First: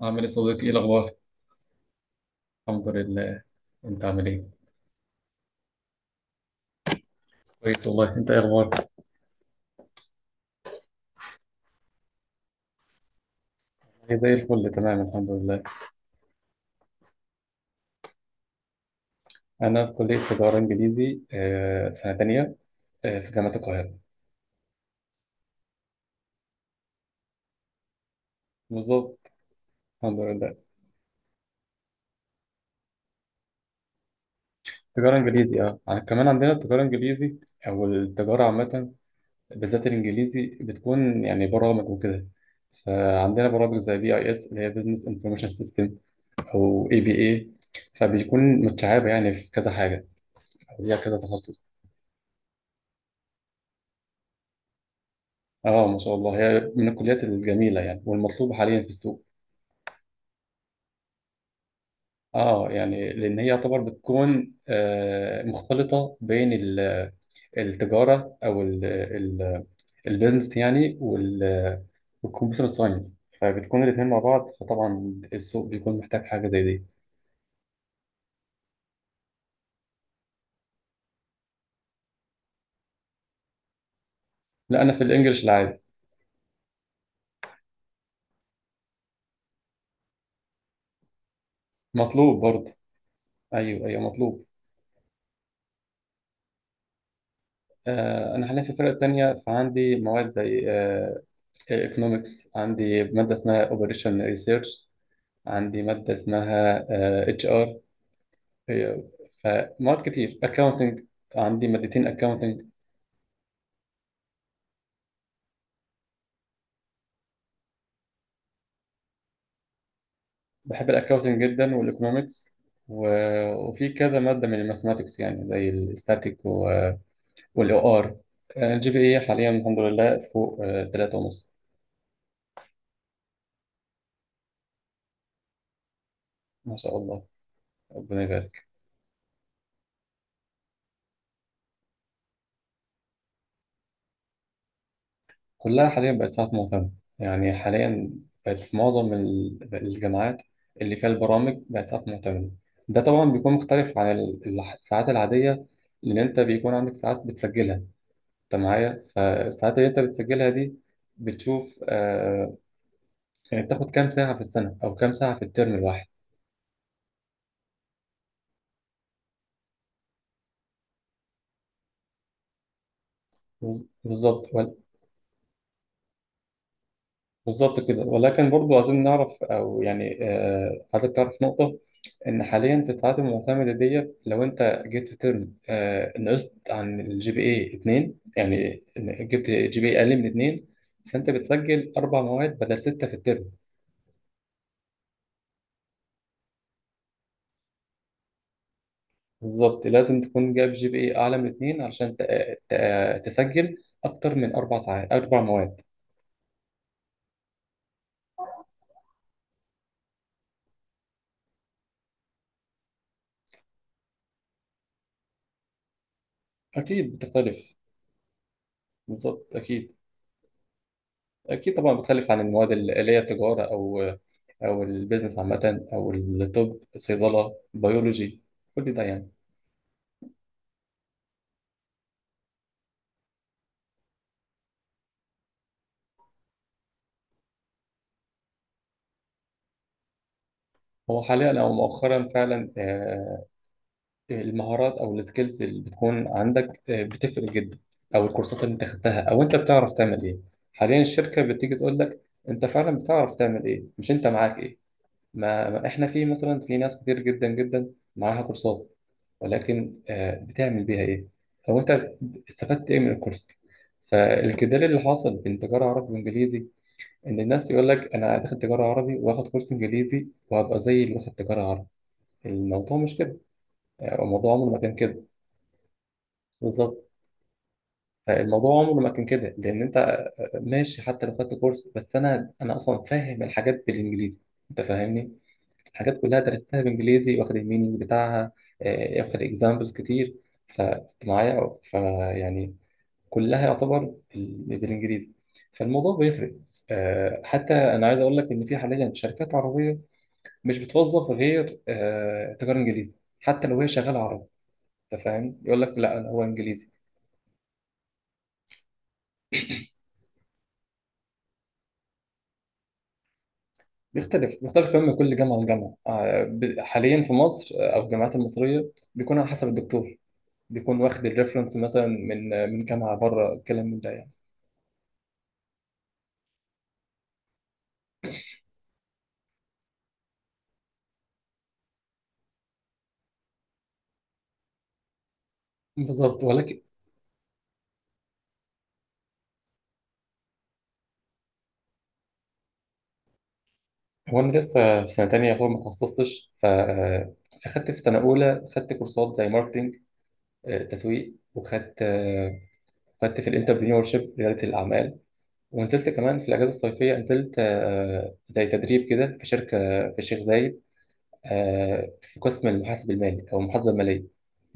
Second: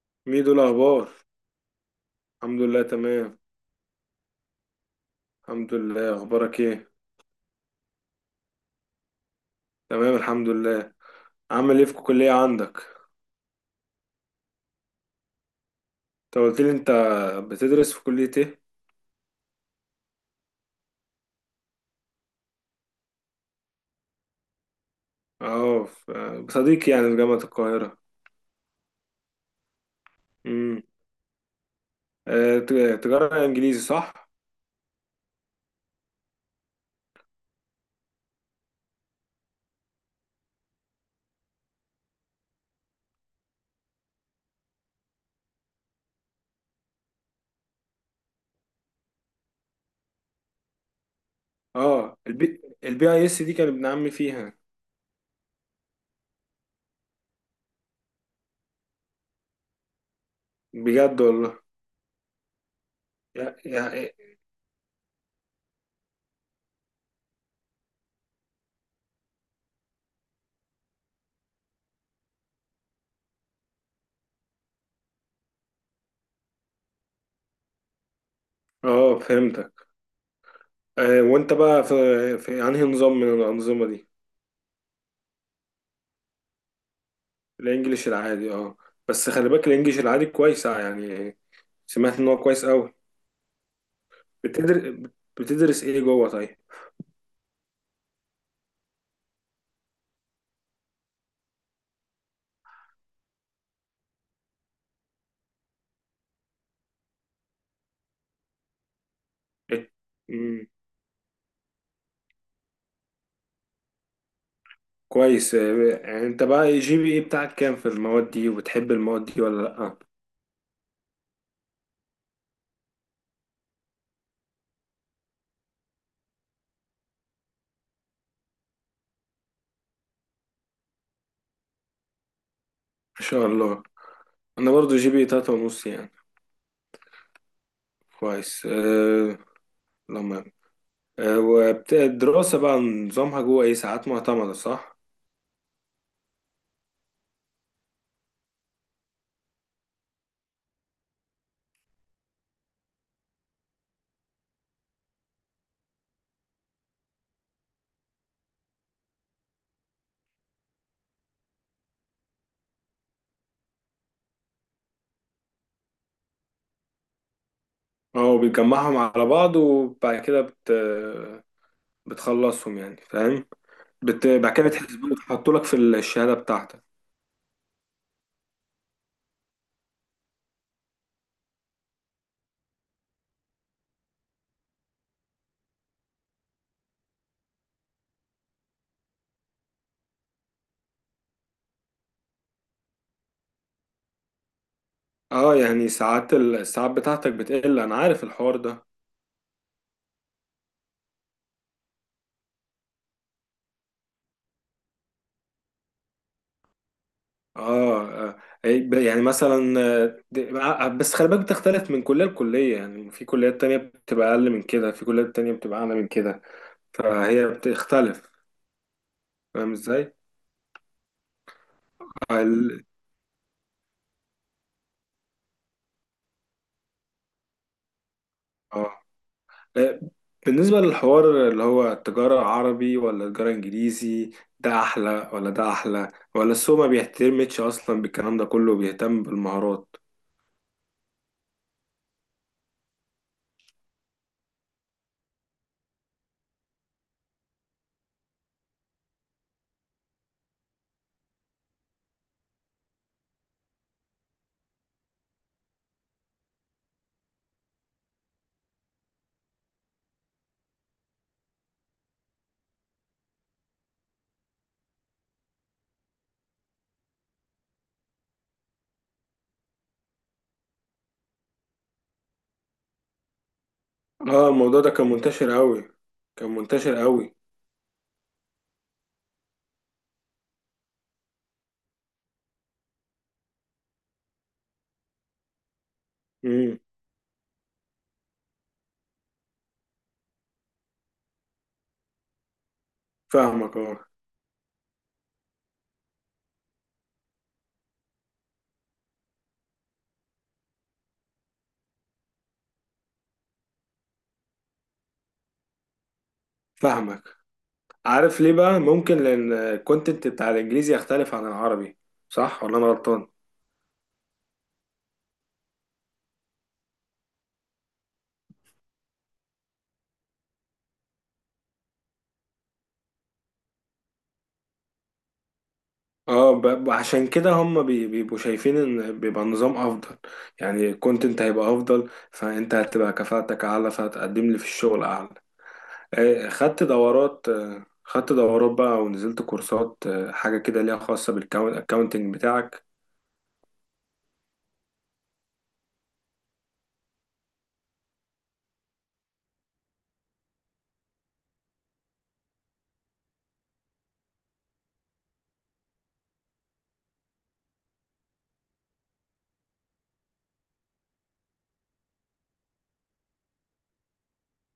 عامل ايه ميدو، صديقي؟ ايه الأخبار. الاخبار؟ الحمد لله، الحمد تمام. لله. انت عامل ايه؟ الحمد لله، أخبارك إيه؟ كويس والله. انت ايه اخبارك؟ تمام الحمد لله. عامل إيه في الكلية عندك؟ أنا زي الفل، تمام الحمد لله. أنت قلت لي، أنت بتدرس في كلية إيه؟ انا في كليه تجاره انجليزي، سنه تانية، في جامعه القاهره. بصديقي، يعني، في جامعة القاهرة. بالظبط، الحمد لله. امم. آه، ت- تجارة إنجليزي، صح؟ تجاره انجليزي، اه، كمان عندنا التجاره الانجليزي او التجاره عامه، بالذات الانجليزي بتكون يعني برامج وكده. فعندنا برامج زي بي اي اس اللي هي بزنس انفورميشن سيستم او اي بي اي. فبيكون متشعبه يعني في كذا حاجه او ليها كذا تخصص. أه، الـBIS، دي كان ابن عمي فيها. اه، ما شاء الله، هي من الكليات الجميله يعني، والمطلوبه حاليا في السوق. بجد والله. اه يعني لان هي يا، يعتبر يا. بتكون مختلطه بين التجاره، او البيزنس يعني، والكمبيوتر ساينس. فبتكون الاثنين مع بعض، فطبعا السوق بيكون محتاج حاجه زي دي. أه، فهمتك. أه، وأنت بقى في أنهي نظام من الأنظمة دي؟ لا، انا في الانجليش العادي. الانجليش العادي، اه. بس خلي بالك الانجليش العادي كويس، يعني، سمعت ان مطلوب هو كويس برضه، قوي. ايوه ايوه مطلوب. بتدر... بتدرس ايه جوه، طيب؟ انا حاليا في الفرقه الثانيه، فعندي مواد زي ايكونومكس، عندي ماده اسمها اوبريشن ريسيرش، عندي مادة اسمها اتش ار، إيه؟ فمواد كتير، مم. اكاونتنج، عندي مادتين اكاونتنج. كويس، يعني، انت بقى GPA بتاعك كام في المواد دي؟ وبتحب المواد دي ولا لا؟ ما بحب الاكاونتنج جدا والايكونومكس و... وفي كذا مادة من الماثماتكس يعني زي الاستاتيك والاو ار. الجي بي اي حاليا الحمد لله فوق تلاتة ونص. شاء الله. انا برضو GPA 3.5، يعني. ما شاء الله، ربنا يبارك. كويس. أه... لما أه... وبت... الدراسة بقى نظامها جوه ايه، ساعات معتمدة، صح؟ كلها حاليا بقت ساعات معتمدة، يعني حاليا بقت في معظم الجامعات اللي فيها البرامج، بقت ساعات معتمدة. ده طبعا بيكون مختلف عن الساعات العادية، لأن أنت بيكون عندك ساعات بتسجلها، أنت معايا؟ فالساعات اللي أنت بتسجلها دي بتشوف آه، يعني بتاخد كام ساعة في السنة أو كام ساعة في الترم الواحد. اه، بتجمعهم على بعض، وبعد كده بتخلصهم، يعني، فاهم. بالظبط. بعد كده بتحسبوه وتحطوا لك في الشهادة بتاعتك. بالظبط كده، ولكن برضو عايزين نعرف، او يعني آه، عايزك تعرف نقطة: ان حاليا في الساعات المعتمدة ديت، لو انت جبت في ترم آه نقصت عن الجي بي اي اتنين، يعني إن جبت جي بي اي اقل من اتنين، فانت بتسجل اربع مواد بدل ستة في الترم. اه، يعني ساعات الساعات بتاعتك بتقل. انا عارف الحوار ده. بالظبط، لازم تكون جايب جي بي اي اعلى من اتنين علشان تسجل اكتر من اربع ساعات، اربع مواد. اه. آه. يعني مثلا، بس خلي بالك، بتختلف من كلية لكلية، يعني في كليات تانية بتبقى أقل من كده، في كليات تانية بتبقى أعلى من كده. اكيد فهي بتختلف. بتختلف. بالظبط، فاهم اكيد. ازاي؟ اكيد طبعا بتختلف عن اه. المواد اللي هي تجارة، او او البيزنس عامه، او الطب، صيدله، بيولوجي، كل آه. ده يعني. آه، بالنسبة للحوار اللي هو التجارة عربي ولا التجارة إنجليزي، ده أحلى ولا ده أحلى، ولا السوق ما بيهتمش أصلا بالكلام ده كله، بيهتم بالمهارات؟ هو حاليا او مؤخرا فعلا المهارات او السكيلز اللي بتكون عندك بتفرق جدا، او الكورسات اللي انت خدتها، او انت بتعرف تعمل ايه. حاليا الشركه بتيجي تقول لك: انت فعلا بتعرف تعمل ايه؟ مش انت معاك ايه. ما احنا في مثلا، في ناس كتير جدا جدا معاها كورسات، ولكن بتعمل بيها ايه؟ او انت استفدت ايه من الكورس؟ فالجدال اللي حاصل بين تجاره عربي وانجليزي، ان الناس يقول لك انا داخل تجاره عربي، واخد كورس انجليزي، وهبقى زي اللي واخد تجاره عربي. الموضوع مش كده، يعني اه، الموضوع عمره ما الموضوع ده كان كان كده. منتشر قوي، كان بالظبط، منتشر قوي. الموضوع عمره ما كان كده. لان انت ماشي حتى لو خدت كورس، بس انا اصلا فاهم الحاجات بالانجليزي، انت فاهمني؟ الحاجات كلها امم. درستها بالانجليزي، واخد المينينج بتاعها، واخد اكزامبلز كتير، فكنت معايا، فيعني كلها فاهمك، يعتبر اه. بالانجليزي، فالموضوع بيفرق. حتى انا عايز اقول لك ان في حاليا شركات عربيه مش بتوظف غير تجار انجليزي، حتى لو هي شغاله عربي. انت فاهم؟ يقول لك لا، أنا هو انجليزي. فاهمك. عارف ليه بقى؟ ممكن لان الكونتنت بتاع الانجليزي يختلف عن العربي، صح ولا انا غلطان؟ بيختلف، بيختلف كمان من كل جامعه لجامعه، حاليا في مصر، او الجامعات المصريه بيكون على حسب الدكتور، بيكون واخد الريفرنس مثلا من من جامعه بره الكلام، من ده يعني. اه، عشان كده هم بيبقوا شايفين ان بيبقى النظام افضل، يعني الكونتنت هيبقى افضل، فانت هتبقى كفاءتك اعلى، فهتقدم لي في الشغل اعلى. بالظبط، ولكن خدت دورات بقى، ونزلت كورسات، حاجة كده ليها خاصة بالكاونتنج بتاعك؟ هو انا لسه في سنه تانية، يعتبر ما اتخصصتش ف فخدت في سنه اولى خدت كورسات زي ماركتنج، تسويق، وخدت خدت في الانتربرينور شيب، رياده الاعمال. ونزلت كمان في الأجازة الصيفية، نزلت زي تدريب كده في شركة في الشيخ زايد، في قسم المحاسب المالي أو المحاسبة المالية.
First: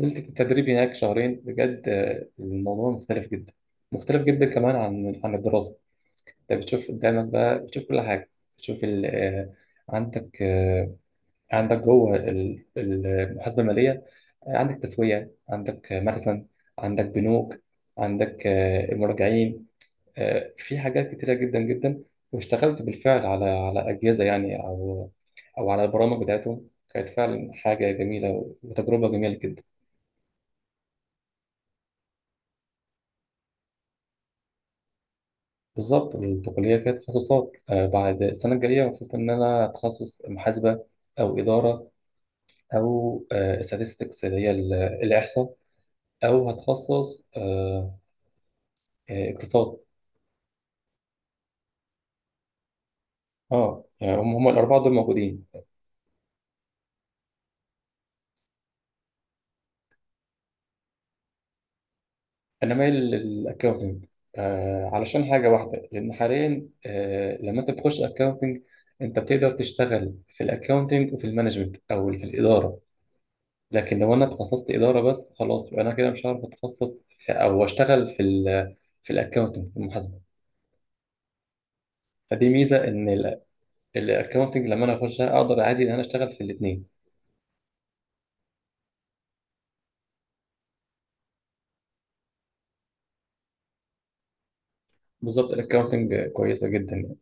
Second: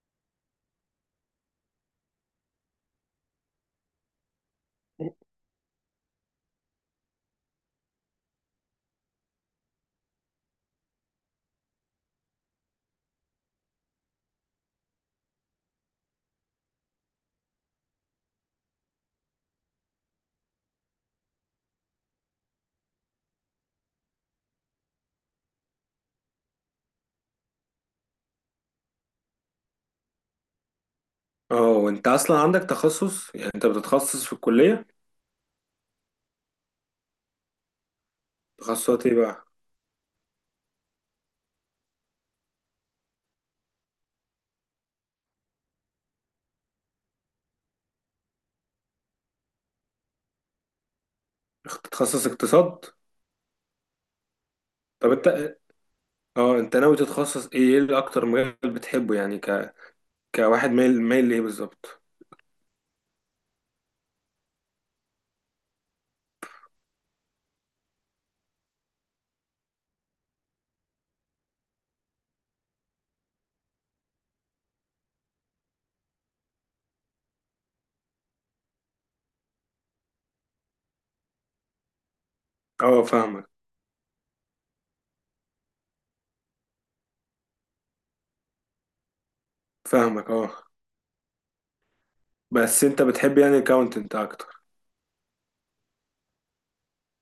نزلت التدريب هناك شهرين، بجد الموضوع مختلف جدا، مختلف جدا كمان عن الدراسة. أنت بتشوف قدامك بقى، بتشوف كل حاجة، بتشوف عندك عندك جوه المحاسبة المالية عندك تسوية، عندك مخزن، عندك بنوك، عندك المراجعين، في حاجات كتيرة جدا جدا. واشتغلت بالفعل على أجهزة يعني، أو أو على البرامج بتاعتهم. كانت فعلا حاجة جميلة وتجربة جميلة جدا. اه، وانت اصلا عندك تخصص؟ يعني انت بتتخصص في الكلية؟ بالظبط، البكالوريا كانت تخصصات، بعد السنة الجاية تخصصات المفروض ايه إن بقى؟ أنا أتخصص محاسبة، أو إدارة، أو استاتستكس اللي هي الإحصاء، أو هتخصص اقتصاد. تتخصص اقتصاد؟ أه يعني هم الأربعة دول طب موجودين. انت ناوي تتخصص ايه اللي اكتر مجال بتحبه، يعني، كواحد مايل، مايل لايه بالظبط؟ انا مايل للاكاونتنج، آه علشان حاجه واحده، لان حاليا آه لما انت بتخش اكاونتنج، انت بتقدر تشتغل في الاكاونتنج وفي المانجمنت او في الاداره. لكن لو انا اتخصصت اداره بس، خلاص، يبقى انا كده مش هعرف اتخصص في او اشتغل في في الاكاونتنج، في المحاسبه. فدي ميزه، اه، ان فاهمك. الاكاونتنج لما انا اخشها اقدر عادي ان انا اشتغل في الاثنين. فاهمك، اه. بس انت بتحب، يعني، الاكاونتنت اكتر؟ بالظبط، الاكاونتنج كويسه جدا.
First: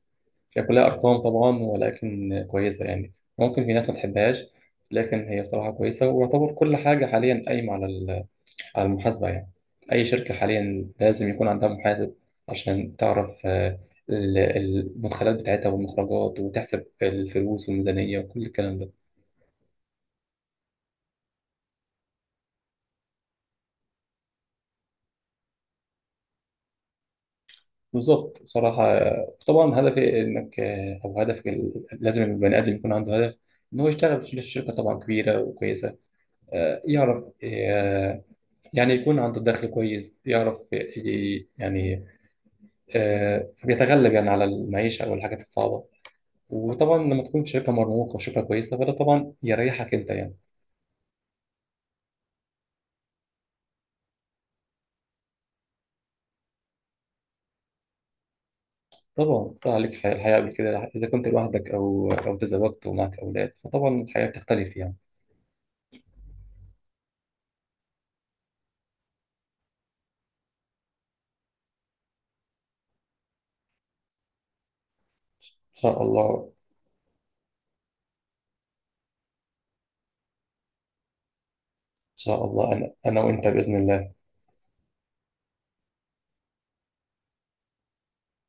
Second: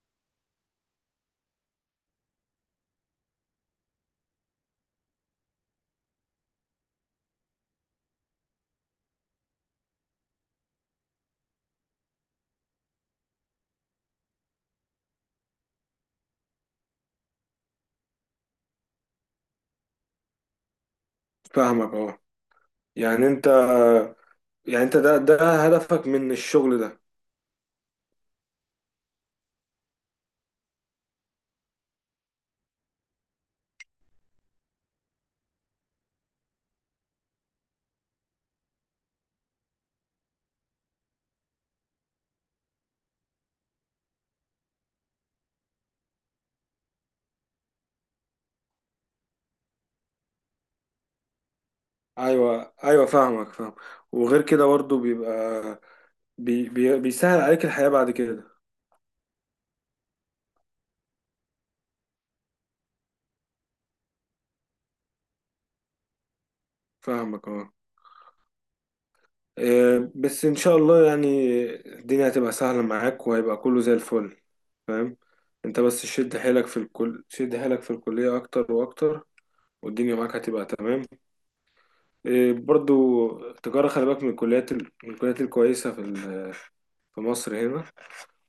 هي كلها أرقام طبعا ولكن كويسة يعني، ممكن في ناس ما تحبهاش، لكن هي بصراحة كويسة. ويعتبر كل حاجة حاليا قايمة على على المحاسبة يعني. أي شركة حاليا لازم يكون عندها محاسب عشان تعرف المدخلات بتاعتها والمخرجات، وتحسب الفلوس والميزانية وكل الكلام ده. فاهمك، اه. يعني انت ده هدفك من الشغل ده؟ بالظبط، بصراحة طبعا هدفي إنك أو هدفك لازم البني آدم يكون عنده هدف، إن هو يشتغل في شركة طبعا كبيرة وكويسة، يعرف يعني يكون عنده دخل كويس، يعرف يعني فبيتغلب يعني على المعيشة أو الحاجات الصعبة. وطبعا لما تكون شركة مرموقة وشركة كويسة، فده طبعا يريحك أنت يعني. ايوه، ايوه، فاهمك، فاهم. وغير كده برضه بيبقى بيسهل عليك الحياة بعد كده. طبعا صار عليك الحياة، الحياة قبل كده إذا كنت لوحدك، أو أو تزوجت ومعك أولاد، فطبعا الحياة بتختلف يعني. فاهمك، اه. بس ان شاء الله، يعني، الدنيا هتبقى سهلة معاك، وهيبقى كله زي الفل. فاهم. انت إن شاء بس شد الله، حيلك في الكل، شد حيلك في الكلية اكتر واكتر. والدنيا معاك هتبقى تمام. إن شاء الله، أنا أنا برضو وأنت بإذن التجارة، خلي الله. بالك، من الكليات من الكليات الكويسة في في مصر هنا.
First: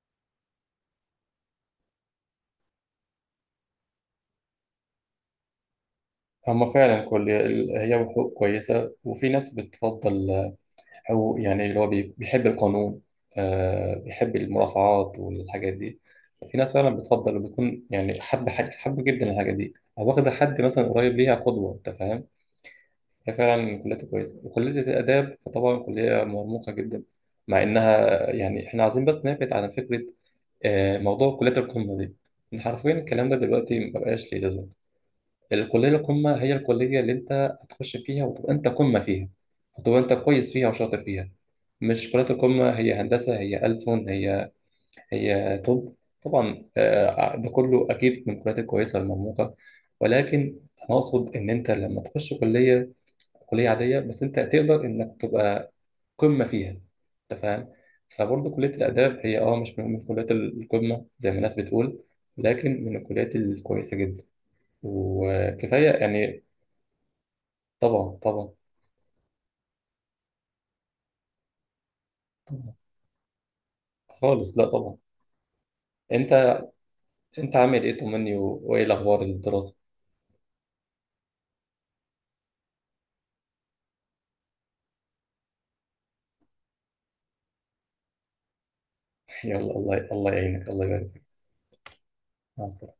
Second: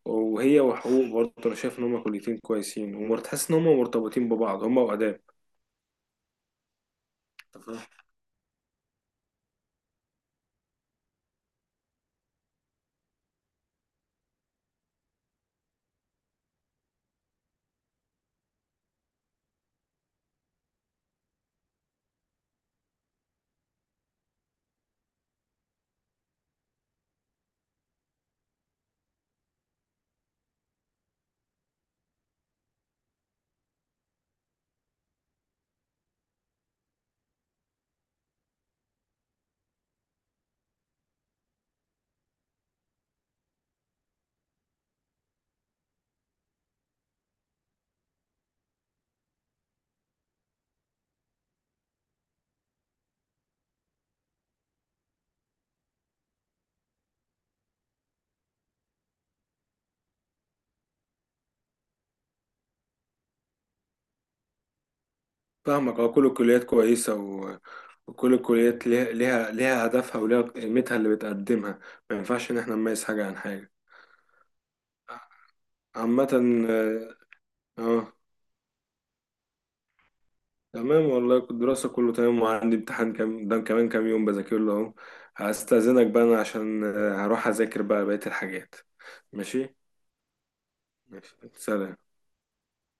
وهي وحقوق برضو، انا شايف ان هما كليتين كويسين، وتحس ان هما مرتبطين ببعض، هما وآداب. هما فعلا كل، هي حقوق كويسة، وفي ناس بتفضل، هو يعني اللي هو بيحب القانون، آه بيحب المرافعات والحاجات دي. في ناس فعلا بتفضل، بتكون يعني حب حاجة، حب جدا الحاجة دي، أو واخدة حد مثلا قريب ليها قدوة. أنت فاهم؟ هي فعلا كلية كويسة، وكلية الآداب فطبعا كلية مرموقة جدا، مع إنها يعني، إحنا عايزين بس نبعد عن فكرة موضوع كلية القمة دي، إن حرفيا الكلام ده دلوقتي مبقاش ليه لازمة. الكلية القمة هي الكلية اللي أنت هتخش فيها وتبقى أنت قمة فيها، وتبقى أنت كويس فيها وشاطر فيها. مش كلية القمة هي هندسة، هي ألسن، هي هي طب. طبعا ده كله أكيد من الكليات الكويسة المرموقة، ولكن أنا أقصد إن أنت لما تخش كلية، كلية عادية بس أنت تقدر إنك تبقى قمة فيها. أنت فاهم؟ فبرضه كلية الآداب هي أه مش من كليات القمة زي ما الناس بتقول، لكن من الكليات الكويسة جدا. وكفاية فاهمك، اه. كل يعني. الكليات كويسة طبعا وكل طبعا. الكليات ليها هدفها، وليها قيمتها اللي بتقدمها. ما ينفعش ان طبعا احنا نميز حاجة عن حاجة. خالص، لا طبعا. عامة. انت، اه. انت عامل ايه؟ آه، طمني، وايه الاخبار الدراسه؟ تمام والله، كنت الدراسة كله تمام، وعندي امتحان كام ده كمان كام يوم بذاكر له اهو. هستأذنك بقى، انا عشان هروح اذاكر بقى بقية الحاجات. يلا، ماشي. الله، الله يعينك، الله يبارك فيك. ماشي، سلام. مع